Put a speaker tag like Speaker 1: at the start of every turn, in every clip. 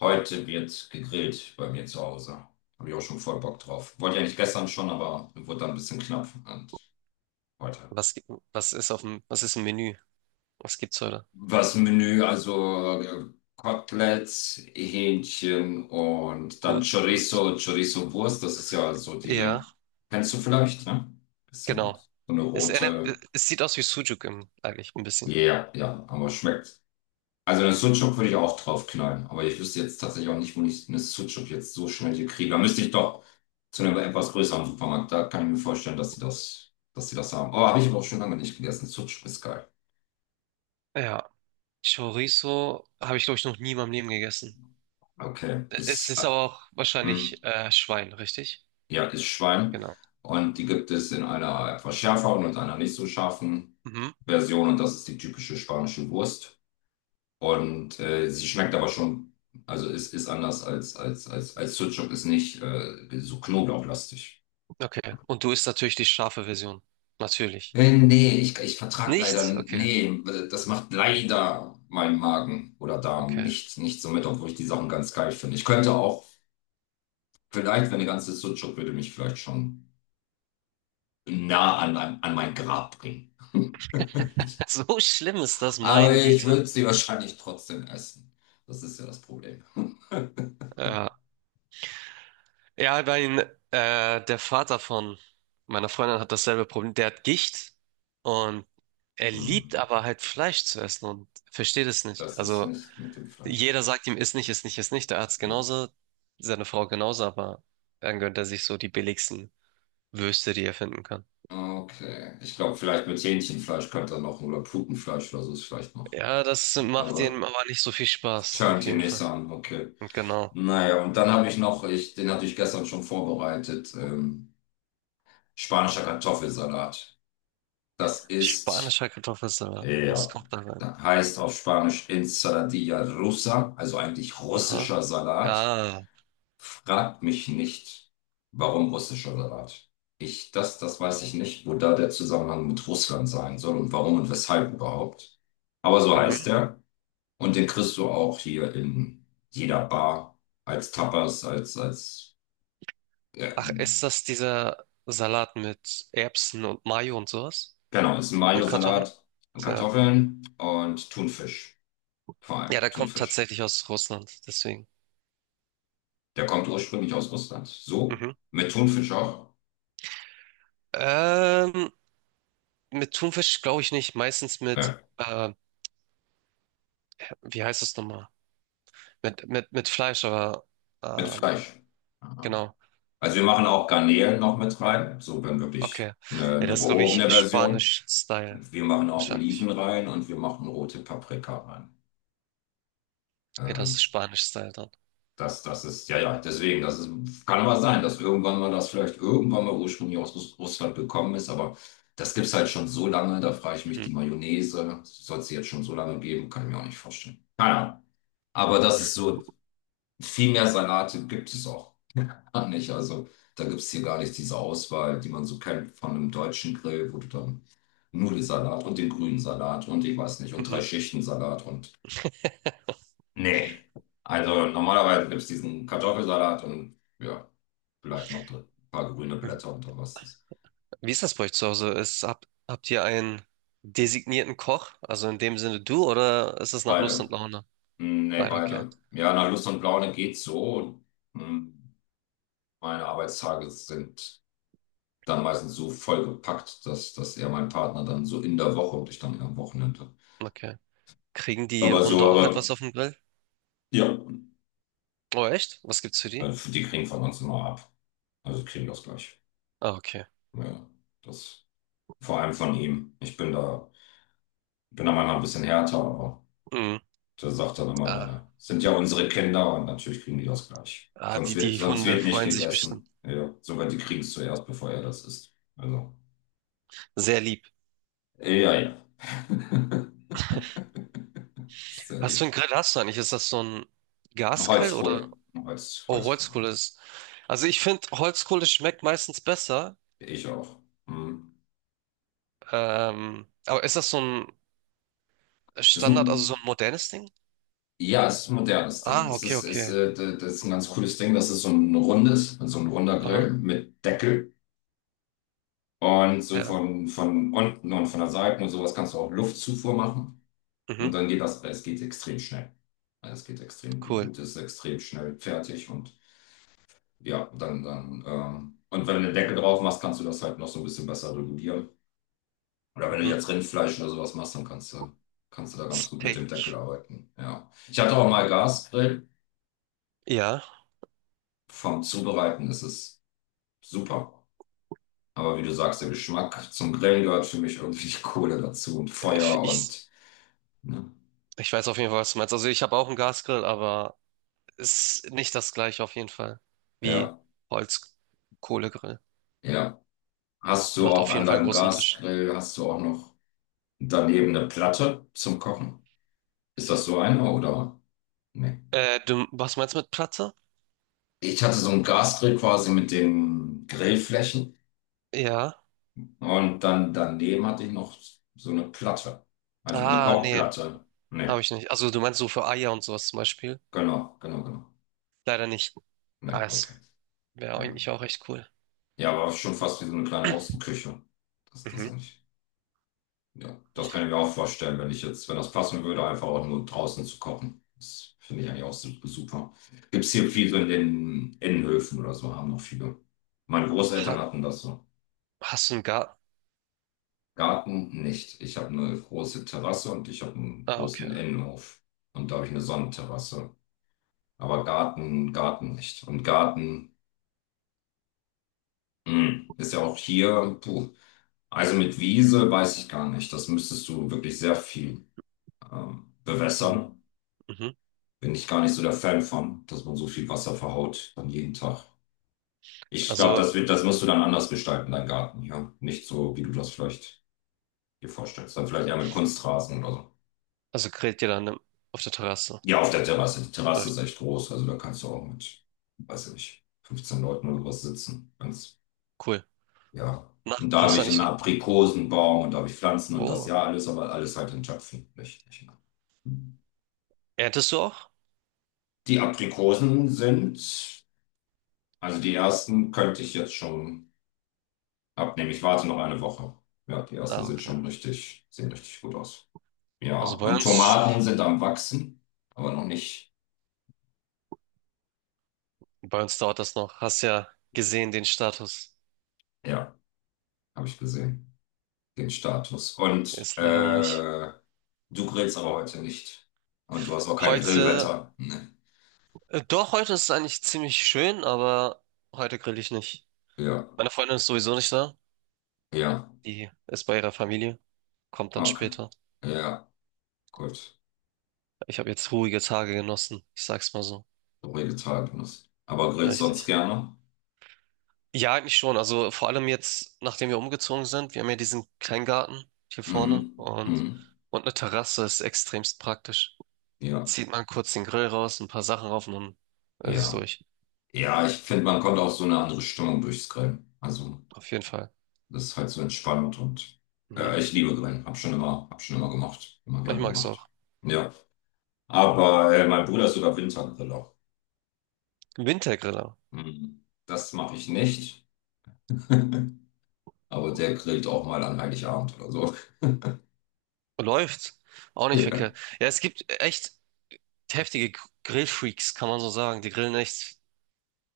Speaker 1: Heute wird gegrillt bei mir zu Hause. Habe ich auch schon voll Bock drauf. Wollte ich eigentlich gestern schon, aber wurde dann ein bisschen knapp. Und heute.
Speaker 2: Was gibt, was ist auf dem, was ist im Menü? Was gibt's heute?
Speaker 1: Was im Menü, also Koteletts, Hähnchen und dann
Speaker 2: Gut, gut.
Speaker 1: Chorizo-Wurst. Das ist ja so
Speaker 2: Ja,
Speaker 1: die, kennst du vielleicht, ne? Bisschen
Speaker 2: genau.
Speaker 1: so eine
Speaker 2: Es, erinnert-
Speaker 1: rote.
Speaker 2: Es sieht aus wie Sucuk im, eigentlich ein bisschen.
Speaker 1: Ja, ja, ja, aber schmeckt. Also den Sucuk würde ich auch drauf knallen, aber ich wüsste jetzt tatsächlich auch nicht, wo ich eine Sucuk jetzt so schnell hier kriege. Da müsste ich doch zu einem etwas größeren Supermarkt. Da kann ich mir vorstellen, dass sie das haben. Oh, habe ich aber auch schon lange nicht gegessen. Sucuk ist geil.
Speaker 2: Ja. Chorizo habe ich, glaube ich, noch nie in meinem Leben gegessen.
Speaker 1: Okay,
Speaker 2: Es
Speaker 1: ist,
Speaker 2: ist aber auch
Speaker 1: hm,
Speaker 2: wahrscheinlich Schwein, richtig?
Speaker 1: ja, ist Schwein.
Speaker 2: Genau.
Speaker 1: Und die gibt es in einer etwas schärferen und einer nicht so scharfen
Speaker 2: Mhm.
Speaker 1: Version. Und das ist die typische spanische Wurst. Und sie schmeckt aber schon, also ist anders als Sucuk, ist nicht so knoblauchlastig.
Speaker 2: Okay. Und du isst natürlich die scharfe Version. Natürlich.
Speaker 1: Nee, ich vertrag leider,
Speaker 2: Nicht? Okay,
Speaker 1: nee, also das macht leider mein Magen oder Darm
Speaker 2: okay.
Speaker 1: nicht so mit, obwohl ich die Sachen ganz geil finde. Ich könnte auch, vielleicht, wenn eine ganze Sucuk würde mich vielleicht schon nah an mein Grab bringen.
Speaker 2: So schlimm ist das,
Speaker 1: Aber
Speaker 2: meine
Speaker 1: ich
Speaker 2: Güte.
Speaker 1: würde sie wahrscheinlich trotzdem essen. Das ist ja das Problem.
Speaker 2: Ja. Ja, der Vater von meiner Freundin hat dasselbe Problem. Der hat Gicht und er liebt
Speaker 1: Hm,
Speaker 2: aber halt Fleisch zu essen und versteht es nicht.
Speaker 1: das ist
Speaker 2: Also
Speaker 1: nicht mit dem Fleisch.
Speaker 2: jeder sagt ihm, iss nicht, iss nicht, iss nicht. Der Arzt
Speaker 1: Hm.
Speaker 2: genauso, seine Frau genauso, aber dann gönnt er sich so die billigsten Würste, die er finden kann.
Speaker 1: Okay. Ich glaube, vielleicht mit Hähnchenfleisch könnte er noch oder Putenfleisch oder so ist vielleicht noch.
Speaker 2: Ja, das macht
Speaker 1: Aber
Speaker 2: ihm aber nicht so viel Spaß, auf
Speaker 1: turnt ihr
Speaker 2: jeden
Speaker 1: nicht so
Speaker 2: Fall.
Speaker 1: an, okay.
Speaker 2: Und genau.
Speaker 1: Naja, und dann habe ich noch, ich, den hatte ich gestern schon vorbereitet, spanischer Kartoffelsalat. Das ist,
Speaker 2: Spanischer Kartoffelsalat. Was
Speaker 1: ja,
Speaker 2: kommt da rein?
Speaker 1: heißt auf Spanisch Ensaladilla rusa, also eigentlich
Speaker 2: Aha.
Speaker 1: russischer Salat.
Speaker 2: Ah.
Speaker 1: Fragt mich nicht, warum russischer Salat. Ich, das weiß ich nicht, wo da der Zusammenhang mit Russland sein soll und warum und weshalb überhaupt. Aber so heißt
Speaker 2: Mhm.
Speaker 1: er. Und den kriegst du auch hier in jeder Bar als Tapas, als ja,
Speaker 2: Ach, ist das dieser Salat mit Erbsen und Mayo und sowas?
Speaker 1: genau, ist ein
Speaker 2: Und Kartoffeln?
Speaker 1: Mayo-Salat,
Speaker 2: Ja.
Speaker 1: Kartoffeln und Thunfisch. Vor
Speaker 2: Ja,
Speaker 1: allem
Speaker 2: der kommt
Speaker 1: Thunfisch.
Speaker 2: tatsächlich aus Russland, deswegen.
Speaker 1: Der kommt ursprünglich aus Russland. So?
Speaker 2: Mhm.
Speaker 1: Mit Thunfisch auch?
Speaker 2: Ähm, mit Thunfisch glaube ich nicht. Meistens mit,
Speaker 1: Ja,
Speaker 2: äh, wie heißt das nochmal? Mit Fleisch, aber
Speaker 1: mit
Speaker 2: ähm,
Speaker 1: Fleisch. Aha.
Speaker 2: genau.
Speaker 1: Also wir machen auch Garnelen noch mit rein. So, wenn
Speaker 2: Okay.
Speaker 1: wirklich eine,
Speaker 2: Ja,
Speaker 1: eine
Speaker 2: das ist, glaube ich,
Speaker 1: gehobene Version.
Speaker 2: Spanisch-Style
Speaker 1: Wir machen auch Oliven
Speaker 2: wahrscheinlich.
Speaker 1: rein und wir machen rote Paprika rein.
Speaker 2: Okay, das
Speaker 1: Ähm,
Speaker 2: ist Spanisch-Style dann.
Speaker 1: Das, das ist, ja, ja, deswegen, das ist, kann aber sein, dass irgendwann mal das vielleicht irgendwann mal ursprünglich aus Russland gekommen ist, aber das gibt es halt schon so lange, da frage ich mich,
Speaker 2: Mhm.
Speaker 1: die Mayonnaise, soll es jetzt schon so lange geben, kann ich mir auch nicht vorstellen. Keine Ahnung. Aber das ist so, viel mehr Salate gibt es auch gar nicht. Also da gibt es hier gar nicht diese Auswahl, die man so kennt von einem deutschen Grill, wo du dann Nudelsalat und den grünen Salat und ich weiß nicht, und drei Schichten Salat und nee. Also normalerweise gibt es diesen Kartoffelsalat und ja, vielleicht noch ein paar grüne
Speaker 2: Mhm.
Speaker 1: Blätter und dann was das.
Speaker 2: Wie ist das bei euch zu Hause? Ist, habt ihr einen designierten Koch? Also in dem Sinne du oder ist es nach Lust
Speaker 1: Beide.
Speaker 2: und Laune?
Speaker 1: Hm, nee,
Speaker 2: Beide, okay.
Speaker 1: beide. Ja, nach Lust und Laune geht's so. Hm, meine Arbeitstage sind dann meistens so vollgepackt, dass eher mein Partner dann so in der Woche und ich dann eher am Wochenende.
Speaker 2: Okay. Kriegen die
Speaker 1: Aber so,
Speaker 2: Hunde auch
Speaker 1: aber
Speaker 2: etwas auf dem Grill?
Speaker 1: ja,
Speaker 2: Oh, echt? Was gibt's für die?
Speaker 1: also die kriegen von uns immer ab. Also kriegen das gleich.
Speaker 2: Ah, okay.
Speaker 1: Ja, das vor allem von ihm. Ich bin da manchmal ein bisschen härter, aber.
Speaker 2: Mhm.
Speaker 1: Da sagt er immer, ne,
Speaker 2: Ah,
Speaker 1: ne. Sind ja unsere Kinder und natürlich kriegen die das gleich.
Speaker 2: ah, die, die
Speaker 1: Sonst
Speaker 2: Hunde
Speaker 1: wird nicht
Speaker 2: freuen sich bestimmt.
Speaker 1: gegessen. Ja, sogar die kriegen es zuerst, bevor er das isst. Also,
Speaker 2: Sehr lieb.
Speaker 1: ja, ja. Sehr
Speaker 2: Was
Speaker 1: lieb.
Speaker 2: für einen Grill hast du eigentlich? Ist das so ein Gasgrill oder?
Speaker 1: Holzkohle.
Speaker 2: Oh,
Speaker 1: Holzkohle.
Speaker 2: Holzkohle ist. Also ich finde, Holzkohle schmeckt meistens besser.
Speaker 1: Ich auch. Hm.
Speaker 2: Aber ist das so ein
Speaker 1: Das ist
Speaker 2: Standard, also so
Speaker 1: ein,
Speaker 2: ein modernes Ding?
Speaker 1: ja, es ist ein modernes Ding.
Speaker 2: Ah, okay, okay.
Speaker 1: Das ist ein ganz cooles Ding. Das ist so ein rundes, so ein runder
Speaker 2: Aha,
Speaker 1: Grill mit Deckel. Und so
Speaker 2: ja.
Speaker 1: von unten und von der Seite und sowas kannst du auch Luftzufuhr machen. Und
Speaker 2: Mhm,
Speaker 1: dann geht das, es geht extrem schnell. Also es geht extrem, die
Speaker 2: cool.
Speaker 1: Gute ist extrem schnell fertig und ja, dann, dann, und wenn du eine Decke drauf machst, kannst du das halt noch so ein bisschen besser regulieren. Oder wenn du
Speaker 2: Mhm.
Speaker 1: jetzt Rindfleisch oder sowas machst, dann kannst du da ganz gut mit dem
Speaker 2: Steak.
Speaker 1: Deckel arbeiten. Ja. Ich hatte auch mal Gasgrill.
Speaker 2: Ja,
Speaker 1: Vom Zubereiten ist es super. Aber wie du sagst, der Geschmack zum Grillen gehört für mich irgendwie die Kohle dazu und
Speaker 2: ich,
Speaker 1: Feuer
Speaker 2: ich,
Speaker 1: und, ne?
Speaker 2: ich weiß auf jeden Fall, was du meinst. Also ich habe auch einen Gasgrill, aber ist nicht das gleiche auf jeden Fall wie
Speaker 1: Ja,
Speaker 2: Holzkohlegrill.
Speaker 1: ja. Hast du
Speaker 2: Macht
Speaker 1: auch
Speaker 2: auf jeden
Speaker 1: an
Speaker 2: Fall einen
Speaker 1: deinem
Speaker 2: großen Unterschied.
Speaker 1: Gasgrill, hast du auch noch daneben eine Platte zum Kochen. Ist das so eine oder? Nee.
Speaker 2: Du, was meinst du mit Platte?
Speaker 1: Ich hatte so einen Gasgrill quasi mit den Grillflächen
Speaker 2: Ja.
Speaker 1: und dann daneben hatte ich noch so eine Platte. Also wie eine
Speaker 2: Ah, nee,
Speaker 1: Kochplatte. Nee,
Speaker 2: habe ich nicht. Also du meinst so für Eier und sowas zum Beispiel?
Speaker 1: genau, genau, genau.
Speaker 2: Leider nicht.
Speaker 1: Nee,
Speaker 2: Ah,
Speaker 1: okay.
Speaker 2: es wäre
Speaker 1: Ja,
Speaker 2: eigentlich auch echt cool.
Speaker 1: ja aber schon fast wie so eine kleine Außenküche. Das ist das
Speaker 2: Mhm.
Speaker 1: eigentlich. Ja, das kann ich mir auch vorstellen, wenn ich jetzt, wenn das passen würde, einfach auch nur draußen zu kochen. Das finde ich eigentlich auch super. Gibt es hier viel so in den Innenhöfen oder so, haben noch viele. Meine
Speaker 2: Ha,
Speaker 1: Großeltern hatten das so.
Speaker 2: hast du einen Garten?
Speaker 1: Garten nicht. Ich habe eine große Terrasse und ich habe einen
Speaker 2: Ah, okay.
Speaker 1: großen Innenhof. Und da habe ich eine Sonnenterrasse. Aber Garten, Garten nicht. Und Garten, mh, ist ja auch hier, puh. Also mit Wiese weiß ich gar nicht. Das müsstest du wirklich sehr viel
Speaker 2: Mhm.
Speaker 1: bewässern.
Speaker 2: Mhm.
Speaker 1: Bin ich gar nicht so der Fan von, dass man so viel Wasser verhaut dann jeden Tag. Ich glaube,
Speaker 2: Also,
Speaker 1: das musst du dann anders gestalten, deinen Garten, ja. Nicht so, wie du das vielleicht dir vorstellst. Dann vielleicht eher mit Kunstrasen oder so.
Speaker 2: also grillt ihr dann auf der Terrasse.
Speaker 1: Ja, auf der Terrasse. Die
Speaker 2: Ja,
Speaker 1: Terrasse ist echt groß, also da kannst du auch mit, weiß ich nicht, 15 Leuten oder sowas sitzen. Ganz,
Speaker 2: cool.
Speaker 1: ja.
Speaker 2: Na,
Speaker 1: Und da habe
Speaker 2: hast du
Speaker 1: ich einen
Speaker 2: eigentlich ein...
Speaker 1: Aprikosenbaum und da habe ich Pflanzen und das
Speaker 2: Oh,
Speaker 1: ja alles, aber alles halt in Töpfen. Nicht, nicht.
Speaker 2: erntest du auch?
Speaker 1: Die Aprikosen sind, also die ersten könnte ich jetzt schon. Abnehmen. Ich warte noch eine Woche. Ja, die ersten
Speaker 2: Ah,
Speaker 1: sind
Speaker 2: okay.
Speaker 1: schon richtig, sehen richtig gut aus. Ja,
Speaker 2: Also bei
Speaker 1: und
Speaker 2: uns,
Speaker 1: Tomaten sind am Wachsen, aber noch nicht.
Speaker 2: bei uns dauert das noch. Hast ja gesehen, den Status.
Speaker 1: Ja, habe ich gesehen, den Status. Und
Speaker 2: Ist leider noch nicht.
Speaker 1: du grillst aber heute nicht. Und du hast auch kein
Speaker 2: Heute,
Speaker 1: Grillwetter. Nee.
Speaker 2: doch, heute ist es eigentlich ziemlich schön, aber heute grill ich nicht.
Speaker 1: Ja,
Speaker 2: Meine Freundin ist sowieso nicht da.
Speaker 1: ja,
Speaker 2: Die ist bei ihrer Familie. Kommt dann
Speaker 1: okay.
Speaker 2: später.
Speaker 1: Ja, gut.
Speaker 2: Ich habe jetzt ruhige Tage genossen. Ich sag's mal so.
Speaker 1: So Vegetarier. Aber grillst sonst
Speaker 2: Richtig.
Speaker 1: gerne?
Speaker 2: Ja, eigentlich schon. Also vor allem jetzt, nachdem wir umgezogen sind, wir haben ja diesen Kleingarten hier vorne
Speaker 1: Mhm. Mhm.
Speaker 2: und eine Terrasse ist extremst praktisch.
Speaker 1: Ja,
Speaker 2: Zieht man kurz den Grill raus, ein paar Sachen rauf und dann ist es
Speaker 1: ja.
Speaker 2: durch.
Speaker 1: Ja, ich finde, man kommt auch so eine andere Stimmung durchs Grillen. Also.
Speaker 2: Auf jeden Fall.
Speaker 1: Das ist halt so entspannt und
Speaker 2: Mhm.
Speaker 1: ich liebe Grillen. Hab schon immer gemacht. Immer
Speaker 2: Ich
Speaker 1: gern
Speaker 2: mag's
Speaker 1: gemacht.
Speaker 2: auch.
Speaker 1: Ja. Aber mein Bruder ist sogar Wintergriller.
Speaker 2: Wintergriller.
Speaker 1: Hm. Das mache ich nicht. Aber der grillt auch mal an Heiligabend oder so.
Speaker 2: Läuft. Auch nicht
Speaker 1: Ja.
Speaker 2: verkehrt. Ja, es gibt echt heftige Grillfreaks, kann man so sagen. Die grillen echt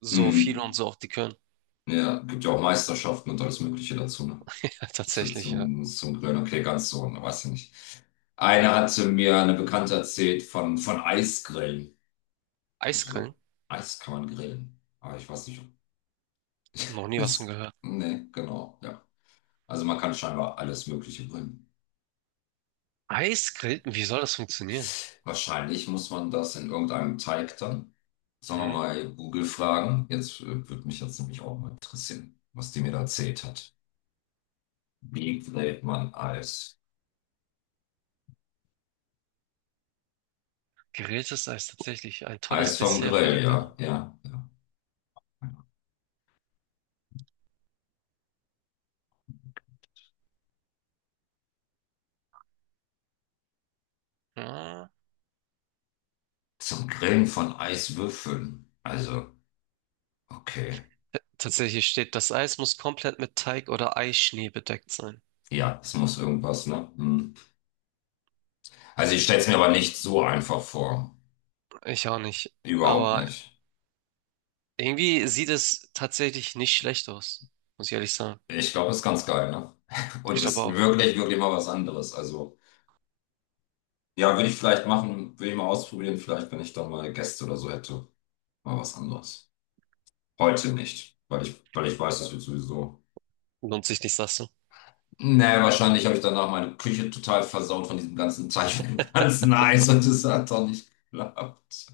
Speaker 2: so viel und
Speaker 1: Hm.
Speaker 2: so auch die können.
Speaker 1: Ja, gibt ja auch Meisterschaften und alles Mögliche dazu, ne?
Speaker 2: Ja,
Speaker 1: Zu,
Speaker 2: tatsächlich, ja.
Speaker 1: zum Grillen. Okay, ganz so, ne, weiß ich nicht. Einer hatte mir eine Bekannte erzählt von Eisgrillen. Muss man
Speaker 2: Eisgrillen?
Speaker 1: so Eis kann man grillen. Aber ich weiß nicht,
Speaker 2: Noch nie was von
Speaker 1: ist,
Speaker 2: gehört.
Speaker 1: nee, genau, ja. Also man kann scheinbar alles Mögliche bringen.
Speaker 2: Eisgrillen? Wie soll das funktionieren?
Speaker 1: Wahrscheinlich muss man das in irgendeinem Teig dann, sagen wir
Speaker 2: Mhm.
Speaker 1: mal, Google fragen. Jetzt würde mich jetzt nämlich auch mal interessieren, was die mir da erzählt hat. Wie grillt man Eis?
Speaker 2: Gegrilltes Eis, tatsächlich. Ein tolles
Speaker 1: Eis vom
Speaker 2: Dessert für den
Speaker 1: Grill, ja,
Speaker 2: Grillabend.
Speaker 1: ja, ja.
Speaker 2: Ja.
Speaker 1: Zum Grillen von Eiswürfeln. Also, okay.
Speaker 2: Tatsächlich steht, das Eis muss komplett mit Teig oder Eischnee bedeckt sein.
Speaker 1: Ja, es muss irgendwas, ne? Hm. Also ich stelle es mir aber nicht so einfach vor.
Speaker 2: Ich auch nicht.
Speaker 1: Überhaupt
Speaker 2: Aber
Speaker 1: nicht.
Speaker 2: irgendwie sieht es tatsächlich nicht schlecht aus. Muss ich ehrlich sagen.
Speaker 1: Ich glaube, ist ganz geil, ne?
Speaker 2: Ich
Speaker 1: Und
Speaker 2: glaube
Speaker 1: ist
Speaker 2: auch.
Speaker 1: wirklich, wirklich mal was anderes. Also, ja, würde ich vielleicht machen, würde ich mal ausprobieren, vielleicht, wenn ich dann mal Gäste oder so hätte. Mal was anderes. Heute nicht, weil ich weiß, das wird sowieso.
Speaker 2: Lohnt sich nicht, sagst du?
Speaker 1: Nee, wahrscheinlich habe ich danach meine Küche total versaut von diesem ganzen Teich, von dem ganzen Eis und es hat doch nicht geklappt.